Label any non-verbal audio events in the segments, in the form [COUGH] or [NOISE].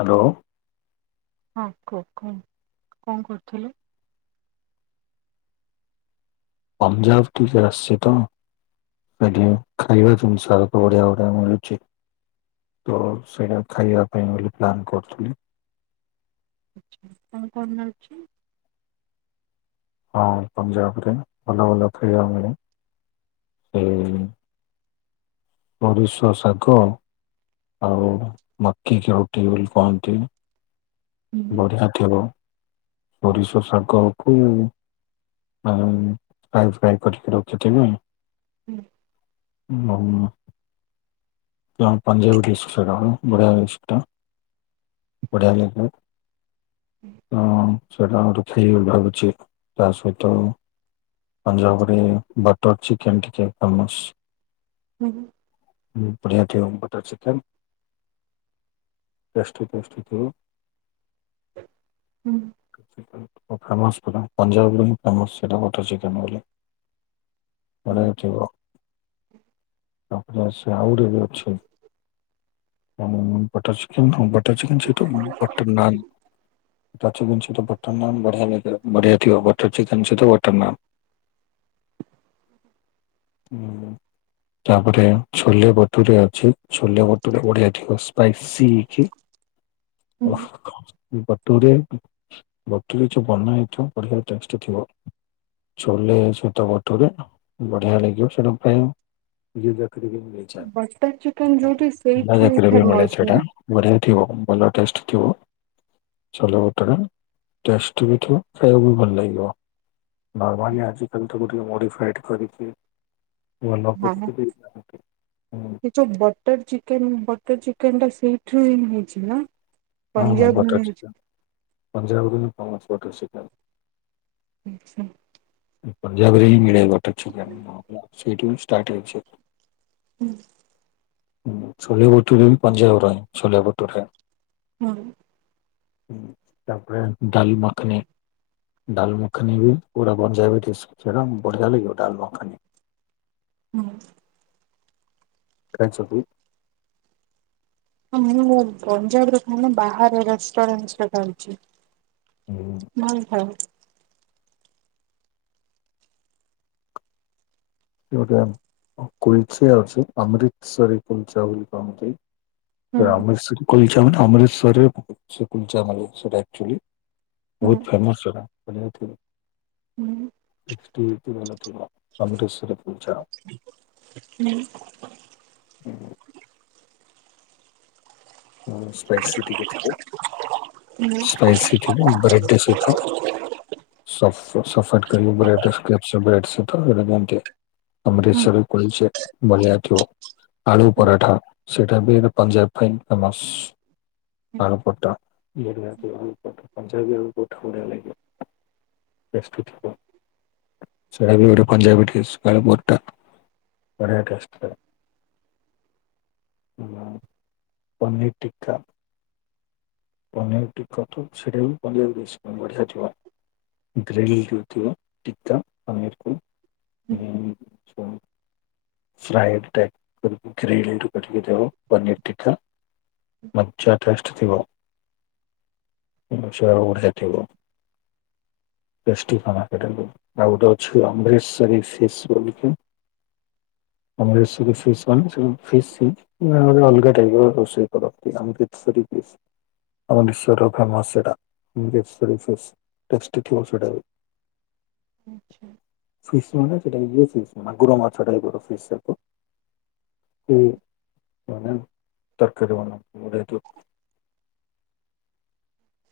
Hello. ହଁ, କୁହ, କୁହନ୍ତୁ, କଣ କରୁଥିଲେ? ପଞ୍ଜାବ [UNINTELLIGIBLE] ଆସଛି ତ। ସେଠି ଖାଇବା ଜିନିଷ ଆକ ବଢ଼ିଆ ବଢ଼ିଆ ମିଳୁଛି। ତ ସେଇଟା ଖାଇବା ପାଇଁ ବୋଲି ପ୍ଲାନ୍ କରୁଥିଲି। ଆଚ୍ଛା, କଣ, କଣ ମିଳୁଛି? ହଁ, ପଞ୍ଜାବରେ ଭଲ ଭଲ ଖାଇବା ମିଳେ। ଏ ସୋରିଷ ଶାଗ ଆଉ ମକି କି ରୁଟି ବୋଲି କୁହନ୍ତି। ବଢ଼ିଆ ଥିବ, ସୋରିଷ ଶାଗ କୁ ଫ୍ରାଇ ଫ୍ରାଇ କରିକି ରଖିଥିବେ। ହୁଁ। [UNINTELLIGIBLE] ପଞ୍ଜାଵୀ ଡ଼ିସ୍‌ ସେଟା, ବଢ଼ିଆ ଡ଼ିସ୍‌ଟା, ବଢ଼ିଆ ଲାଗେ। ହୁଁ। ସେଇଟା ଆମର [UNINTELLIGIBLE] ଭାବୁଛି, ତା ସହିତ ପଞାବ ରେ ବଟର୍ ଚିକେନ୍ ଟିକେ ଫେମସ୍।। ହୁଁ ହୁଁ [INAUDIBLE] ବଢ଼ିଆ କି ହବ ବଟର୍ ଚିକେନ୍ କଷ୍ଟ ପଷ୍ଠିତ [INAUDIBLE] ହୁଁ। ପ ଫେମସ୍ ପୁରା ପଞ୍ଜାବ ବୋଲି ଫେମସ୍ ସେଇଟା ବଟର୍ ଚିକେନ୍ ବୋଲି ବଲ ଠିକ [INAUDIBLE] ଆପଣ ସେ ଆଉଡେ ବି ଅଛି ଉଁ ବଟର୍ ଚିକେନ୍ ବଟ୍ ବଟର୍ ଚିକେନ୍ ସେଟୁ ବଟ୍ ନାନ୍ ବଟର୍ ଚିକେନ୍ ସଇତ ବଟର୍ ନାନ୍ ବଢିଆ ଲାଗେ ବଢ଼ିଆ ଥିବ ବଟର୍ ଚିକେନ୍ ସଇତ ବଟର୍ ନାନ୍ ହୁଁ [INAUDIBLE] ତାପରେ ଛୋଲେ ବଟୁୁରେ ଅଛି ଛୋଲେ ବଟୁୁରେ ବଢିଆ ଥିବ ସ୍ପାଇସି ହେକି [INAUDIBLE] ଟୁରେ ବତୁରେ ଯୋଉ ବନା ହେଇଥିବ ବଢିଆ ଟେଷ୍ଟ୍ ଥିବ। ଛୋଲେ ସଇତ ବଟୁରେ ବଢିଆ ଲାଗିବ ସେଇଟା ପ୍ର ଜକ ବି ମିଳେଛ ବଟର ଚିକେନ ଯୋଉଠି ସେଇଠୁ ହିଁ ଜକ ବି ମିଳେ ଫେମସ ନା? ଛୋଟା [INAUDIBLE] ବଢିଆ ବି ଥିବ ଭଲ ଟେଷ୍ଟ୍ ଥିବ ଛୋଲେ ବଟୁରେ ଟେଷ୍ଟ୍ ବି ଥିବ ଖାଇବାକୁ ବି ଭଲ ଲାଗିବ। ନର୍ମାଲି ଆଜିକାଲି ତାକୁ ଟିକେ ମୋଡିଫାଇଡ୍ କରିକି ଭଲ ହଁ କରିକି ହ ଦେଇଥାନ୍ତି ହୁଁ ଏ ଯୋଉ ବଟର୍ ଚିକେନ୍ ବଟର୍ ଚିକେନ୍ ଟା ସେଇଠି ରୁ ହିଁ ହେଇଚି ନା? ହଁ ହଁ ପଞ୍ଜାବରୁ ବଟର୍ ହେଇଛି। ଚିକେନ୍ ପଞ୍ଜାବରୁ ହିଁ ଫେମସ୍ ବଟର୍ ଚିକେନ୍। ଆଚ୍ଛା [INAUDIBLE] ପଞାବ ରେ ହିଁ ମିଳେ ବଟର୍ ଚିକେନ୍ ସେଇଟୁ ଷ୍ଟାଟ୍ ହେଇଚି ହୁଁ। ଛୋଲେ ବଟୁରେ ବି ପଞାବର ଛୋଲେ ବଟୁରେ ହଁ। ତାପରେ ଦାଲ୍ ମଖ୍ ନି ଡାଲ୍ ମଖ୍ ନି ବି ପୁରା ପଞ୍ଜାବରେ ଏବେଟିସ୍ ଖର [INAUDIBLE] ବଢିଆ ଲାଗିବ ଡାଲ୍ ମଖାନି ହଁ। କ ସ [INAUDIBLE] ହଁ ମୁଁ ପଞ୍ଜାବ ରେ ଖାଇନି ବାହାରେ ରେଷ୍ଟରାନ୍ସ୍ ରେ ଖାଉଚି। ଭଲ ଭଲ [INAUDIBLE] ଗୋଟେ କୁଲ୍ ଚେ ଅଛି ଅମୃତସରୀ କୁଲ୍ ଚା ବୋଲି କହନ୍ତି। ସେ ହୁଁ ଅମୃତସରୀ କୁଲ୍ ଚା ମାନେ ଅମୃତସରୀ ସେ କୁଲ୍ ଚା ମାନେ ସେଟା ଆକ୍ଚୁଆଲି ହୁଁ ବହୁତୁ ଫେମସ୍ ସେରା ମରେ ପୂଚ ହୁଁ [INAUDIBLE] ଅମୃତିସର କୁଲ୍ ଚା। ହୁଁ ହୁଁ ସ୍ପାଇସି ଟିିକେ ଥିବ ହୁଁ। ସ୍ପାଇସି ଥିବ ବେରାଇଟି୍ ସଇଥ ସ ସଫର କର ବ୍ରକପ ବ ସେ [INAUDIBLE] ଅମ୍ରିତ୍ ହୁଁ ସର ରେ କୁଲ୍ ଚା ବଢିଆ ଥିବ ଆଳୁ ପରାଠା ସେଟା ବି ଏଟା ପଞ୍ଜାବ ପାଇଁ ଫେମସ୍ ଆଳୁ ପଟା ଇଏତି ଆଳ ପଠ ପଞ୍ଜାବୀ ଆଳ ପଠ ବଡ଼ ଲାଗେ ବ୍ୟସ୍ତ ଥିବ [INAUDIBLE] ସେଡା ବି ଗୋଟେ ପଞ୍ଜାବୀ ଟେସ୍ ଆଳୁ ପରଟା ବଢ଼ିଆ ଟେଷ୍ଟ୍। ପନୀ ଟିକା ପନିର ଟିକ ସେଇଟା ବି ପନିରେଶ ବଢିଆ ଥିବ ଗ୍ରିଲ ଯଉତିିବ ଟତା ପାେରକୁ ହୁଁ। [INAUDIBLE] ଫ୍ରାଇଡ଼ ଟ କରିକ ଗ୍ରେଭି ରୁ କରିକି ଦେବ ପନିର ଟିକକା [INAUDIBLE] ମଜ୍ଜା ଟେଷ୍ଟ ଥିବ ସେଆବ ଖେଟିବ ଟେଷ୍ଟି ଖାନା ଫେଟିବ [INAUDIBLE] ଆଉଗୋଟେ ଅଛି ଅମୃତସରୀ ଫେସ୍ ବୋଲକ ଆମର ସୁ ଫିସ୍ାନୁ ଫି ସି [INAUDIBLE] ନା ଅଲଗା ଟାଇପର ରୋଷେଇ କର ଆମ ଆମ ବିଶ୍ୱର ଫେମସ ସେଇଟା ସେଟା ବି [INAUDIBLE] ଆଚ୍ଛା। ଫିସ୍ ମାନେ ସେଇଟା ଇଏ ଫିସ୍ ମାନ ମାଗୁର ମାଛ ଟାଇପର ଫିସ୍ ଟାଇପ୍ ମାନେ ତରକାରୀ ବ କଡ଼ [UNINTELLIGIBLE]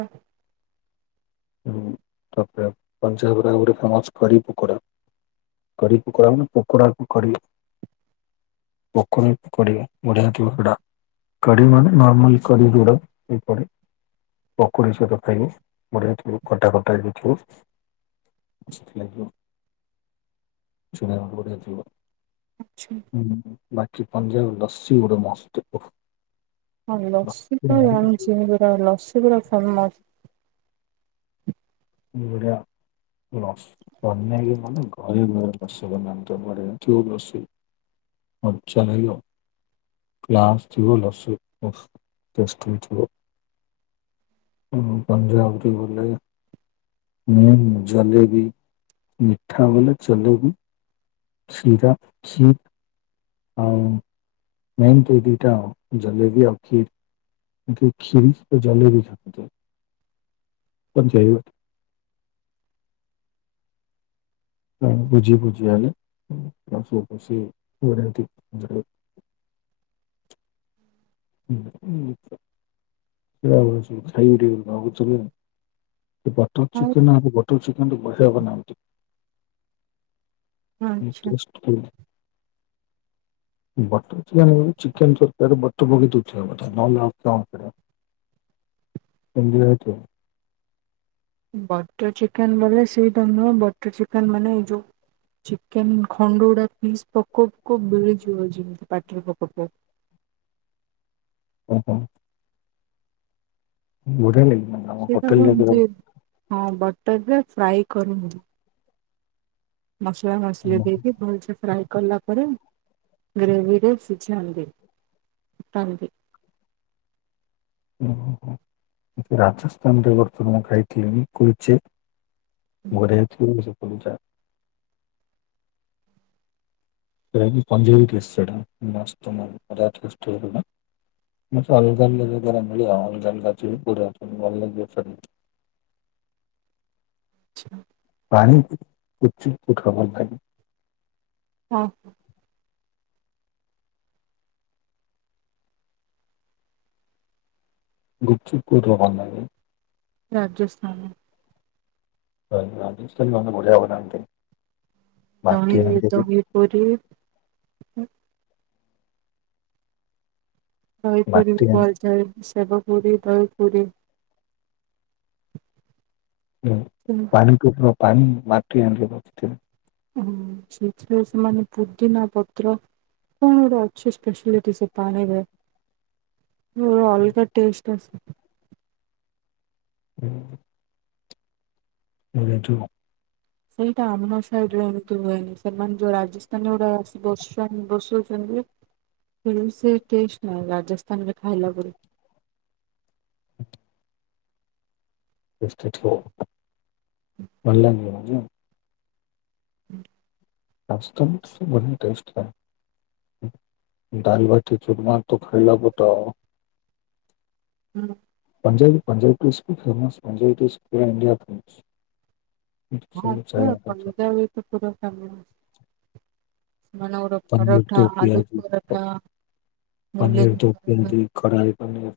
ହଁ ତାପରେ ପଞ୍ଜାବର ଗୋଟେ ଫେମସ୍ କଢ଼ି ପକୋଡ଼ା। କଡି ପୋକଡା ମାନେ ପୋକୋଡା କୁ କଡି ପୋକୋଡା କୁ କଡ଼ିବ ବଢିଆ ଥିବ ସେଟା। କଡି ମାନେ ନର୍ମାଲ କଢି ଯୋଉଡ଼ା ସେପ [INAUDIBLE] ପକୁଡି ସହିତ ଖାଇବ ବଢିଆ କଟା କଟା ହେ ଦେଖିବ ସେିବ [UNINTELLIGIBLE] ଆଚ୍ଛା ହୁଁ ବାକି ପଞାବି ଲସି ଗୋଟେ ମସ୍ତ ହ ଲସି ତ ଜାଣିଛି ଲସି ଗୁଡା ଫେମସ୍ ଏଟ ଲ ବନକ ମାନ [UNINTELLIGIBLE] ଆାର ମ ବସ ବନ୍ତ ବ ୁ ବଷୀ ମଜଲ [UNINTELLIGIBLE] ଗ୍ରାସ୍ ଥିବ ଲସି ଓ ହୋ ଟେଷ୍ଟଥିବ। ପଞାବୀ ବଲେଇ [INAUDIBLE] ମୁ ଜଲେବି। ମିଠା ବଲେ ଜଲେବି। ଖିରା ଖି [INAUDIBLE] ଆଉ ମେନ୍ କ୍ରି ଦିଟା ଆଉ ଜଲେବି ଆଉ ଖିର୍। ଖୀରି ଜଲେବି ପ ଯାଇ ଭୁଜି ଭୁଜୟଲି ପ୍ସୁପସି ଗରେତି [INAUDIBLE] ହୁଁ ହୁଁ ସେଇଟା ଖାଇଠ ଆହୁ ସେ [UNINTELLIGIBLE] ବଟର ଚିକେନ ଆଉ ବଟର ଚିକେନ ବଢିଆ ବନାନ୍ତି। ହଁ ଆଚ୍ଛା ବଟର୍ ଚିକେନ ଚିକେନ୍ ଚକଟା ବ କିିତ ନଲେ କେରେମ [INAUDIBLE] ବଟର ଚିକେନ ବଲେ ସେଇଟା ନୁହଁ ବଟର ଚିକେନ ମାନେ ଏଇ ଯୋଉ ଚିକେନ ଖଣ୍ଡଗୁଡା ପିସ୍ ପକୋଉ ପକୋଉ ଗିଳିଯିବ ଯେମିତି ପାଟିର ପକୋ ପ ଓ ହୋ ବଢ଼ିଆ ଲାଗେ ହଁ ବଟର ରେ ଫ୍ରାଏ କରନ୍ତୁ। ମସଲା ମସଲି ଓହୋ। ଦେଇକି ଭଲସେ ଫ୍ରାଏ କଲା ପରେ, ଗ୍ରେଭିରେ ସିଝାନ୍ତି। ଫୁଟାନ୍ତି। ହଁ ହଁ ରାଜସ୍ଥାନରେ ବର୍ତ୍ତମାନ ମୁଁ ଖାଇଥିଲି ମୁଁ କହୁଛି ଘରେ [UNINTELLIGIBLE] [UNINTELLIGIBLE] ମୁଁ ସେ ଅଲଗା ଅଲଗା ଜରିଆରେ ମିଳିବ ଅଲଗା ଅଲଗା ଅଛି କୋଉଟା [UNINTELLIGIBLE] [UNINTELLIGIBLE] ପାଣି ଉଚିତ ଉଠାବାର ଲାଗି ହଁ। ଗୁପ ଚୁପ କିଉଠୁ। [UNINTELLIGIBLE] ରାଜସ୍ଥାନ। ହ ରାଜସ୍ଥାନି ମାନେ ବଢ଼ିଆ ବନାନ୍ତି। ମାଟି ଦହି ହାଣ୍ଡିରେ ଦହି ପୁରି। ଦହିପୁରୀ ମାଟି ବି ହାଣ୍ଡି [UNINTELLIGIBLE] ସେବ ପୁରୀ, ଦହି ପୁରୀ। ହୁଁ। ହୁଁ। ପାଣି ଟୋକିଓ ପାଣି ମାଟି [UNINTELLIGIBLE] ବସିଥିବେ। ହୁଁ ସେଇଥି ପାଇଁ ସେମାନେ ପୁଦିନା ପତ୍ର କଣ ଗୋଟେ ଅଛି ସ୍ପେସିଆଲିଟି ସେ ପାଣିରେ। ହଁ ଅଲଗା ଟେଷ୍ଟ ଆସେ। ହୁଁ। [UNINTELLIGIBLE] ସେଇଟା ଆମ ସାଇଡରେ ଏମିତି ହୁଏନି। ସେମାନେ ଯୋଉ ରାଜସ୍ଥାନର ଗୋଟେ ବସଷ୍ଟାଣ୍ଡ ବସଉଛନ୍ତି। ସେ ଟେଷ୍ଟ ନାଇଁ ରାଜସ୍ଥାନରେ ଖାଇଲା ପରି। [UNINTELLIGIBLE] ହୁଁ। [UNINTELLIGIBLE] ବଢିଆ ଟେଷ୍ଟ ପାଇଁ। ଦାଲ ବାଟି ଚୁୁରମା ତ ଖାଇଲା ପ [UNINTELLIGIBLE] ହୁଁ। ପଞ୍ଜାବି ପଞ୍ଜାବି ଟେଷ୍ଟ ବି ଫେମସ। ପଞ୍ଜାବୀ ଟେଷ୍ଟ ପାଇଁ ଇଣ୍ଡିଆ ଫେମସ। ହଁ ତ ପଞ୍ଜାବୀ ତ ପୁରା [UNINTELLIGIBLE] ପନିର ପରଠା, ଟୋପି ଆଲୁ ଆଜି ପରାଠା, ମୁଲି କି ପରଠା। କଢାଇ ପନିର।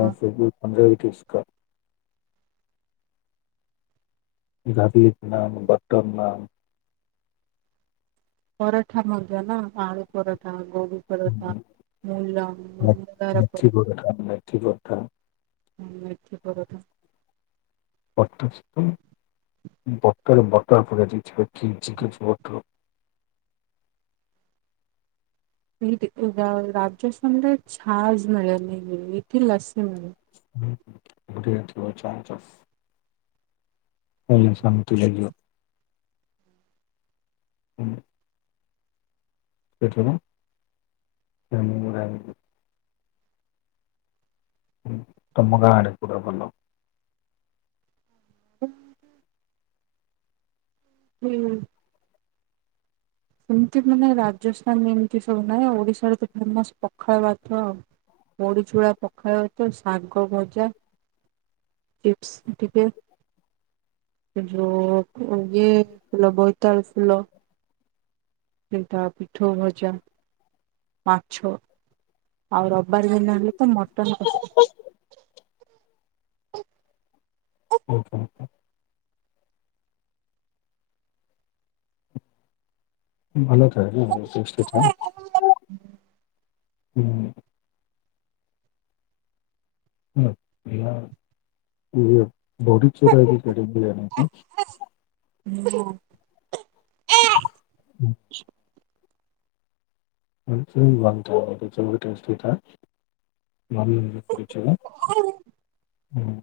ହଁ ଇରାବିକ ନାନ, ବଟ୍ଟର ନାନ। ପରାଠା ମଧ୍ୟ ନା, ଆଳୁ ପରାଠା, ଗୋଭି ପରଠା, ମୂଳା [UNINTELLIGIBLE] ପରାଠା। ଖା ନାଇଁ। [UNINTELLIGIBLE] ହୁଁ ମେଥି ପରଠା। ବଟର [UNINTELLIGIBLE] [UNINTELLIGIBLE] ରାଜସ୍ଥାନରେ ଛାଜ ମିଳେନି ଏଠି ଲସି ମିଳେ। [UNINTELLIGIBLE] ଆମକୁ ଶାନ୍ତି ଲାଗିବ। ହୁଁ। ସେଠ [UNINTELLIGIBLE] ତମ ଗାଁ ଆଡ଼େ ପୁରା ଭଲ। [INAUDIBLE] ହୁଁ। ସେମିତି ମାନେ ରାଜସ୍ଥାନ ଏମିତି ସବୁ ନାହିଁ ଓଡିଶାରେ ତ ଫେମସ ପଖାଳ ଭାତ ଆଉ। ବଡ଼ି ଚୁଳା ପଖାଳ ଭାତ ଶାଗ ଭଜା ଚିପ୍ସ ଟିକେ। ଦେଖିଓ ଇଏ ଫୁଲ ବୋଇତାଳୁ ଫୁଲ। ସେନ୍ତା ପିଠଉ ଭଜା। ମାଛ ଆଉ ରବିବାର ଦିନ ହିଁ ତ ମଟନ୍ କସା। ଓହୋ। ଭଲ ଖାଇବା ଟେଷ୍ଟ ଅଛିନା ହୁଁ। ହଁ ବଡି ଚୁରା ନ [UNINTELLIGIBLE] ହୁଁ। [INAUDIBLE] [UNINTELLIGIBLE] [INAUDIBLE] ହୁଁଁ।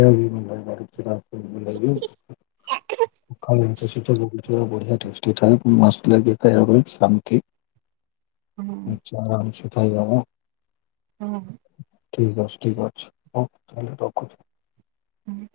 ଆମର ବଡିଚୁରା [UNINTELLIGIBLE] ବଢିଆ [UNINTELLIGIBLE] [UNINTELLIGIBLE] ହୁଁ। ଆରାମ ସେ ଖାଇବା ଆ। ହୁଁ। ଠିକ ଅଛି, ଠିକ ଅଛି ହଉ ତାହଲେ ରଖୁଚି। ହୁଁ।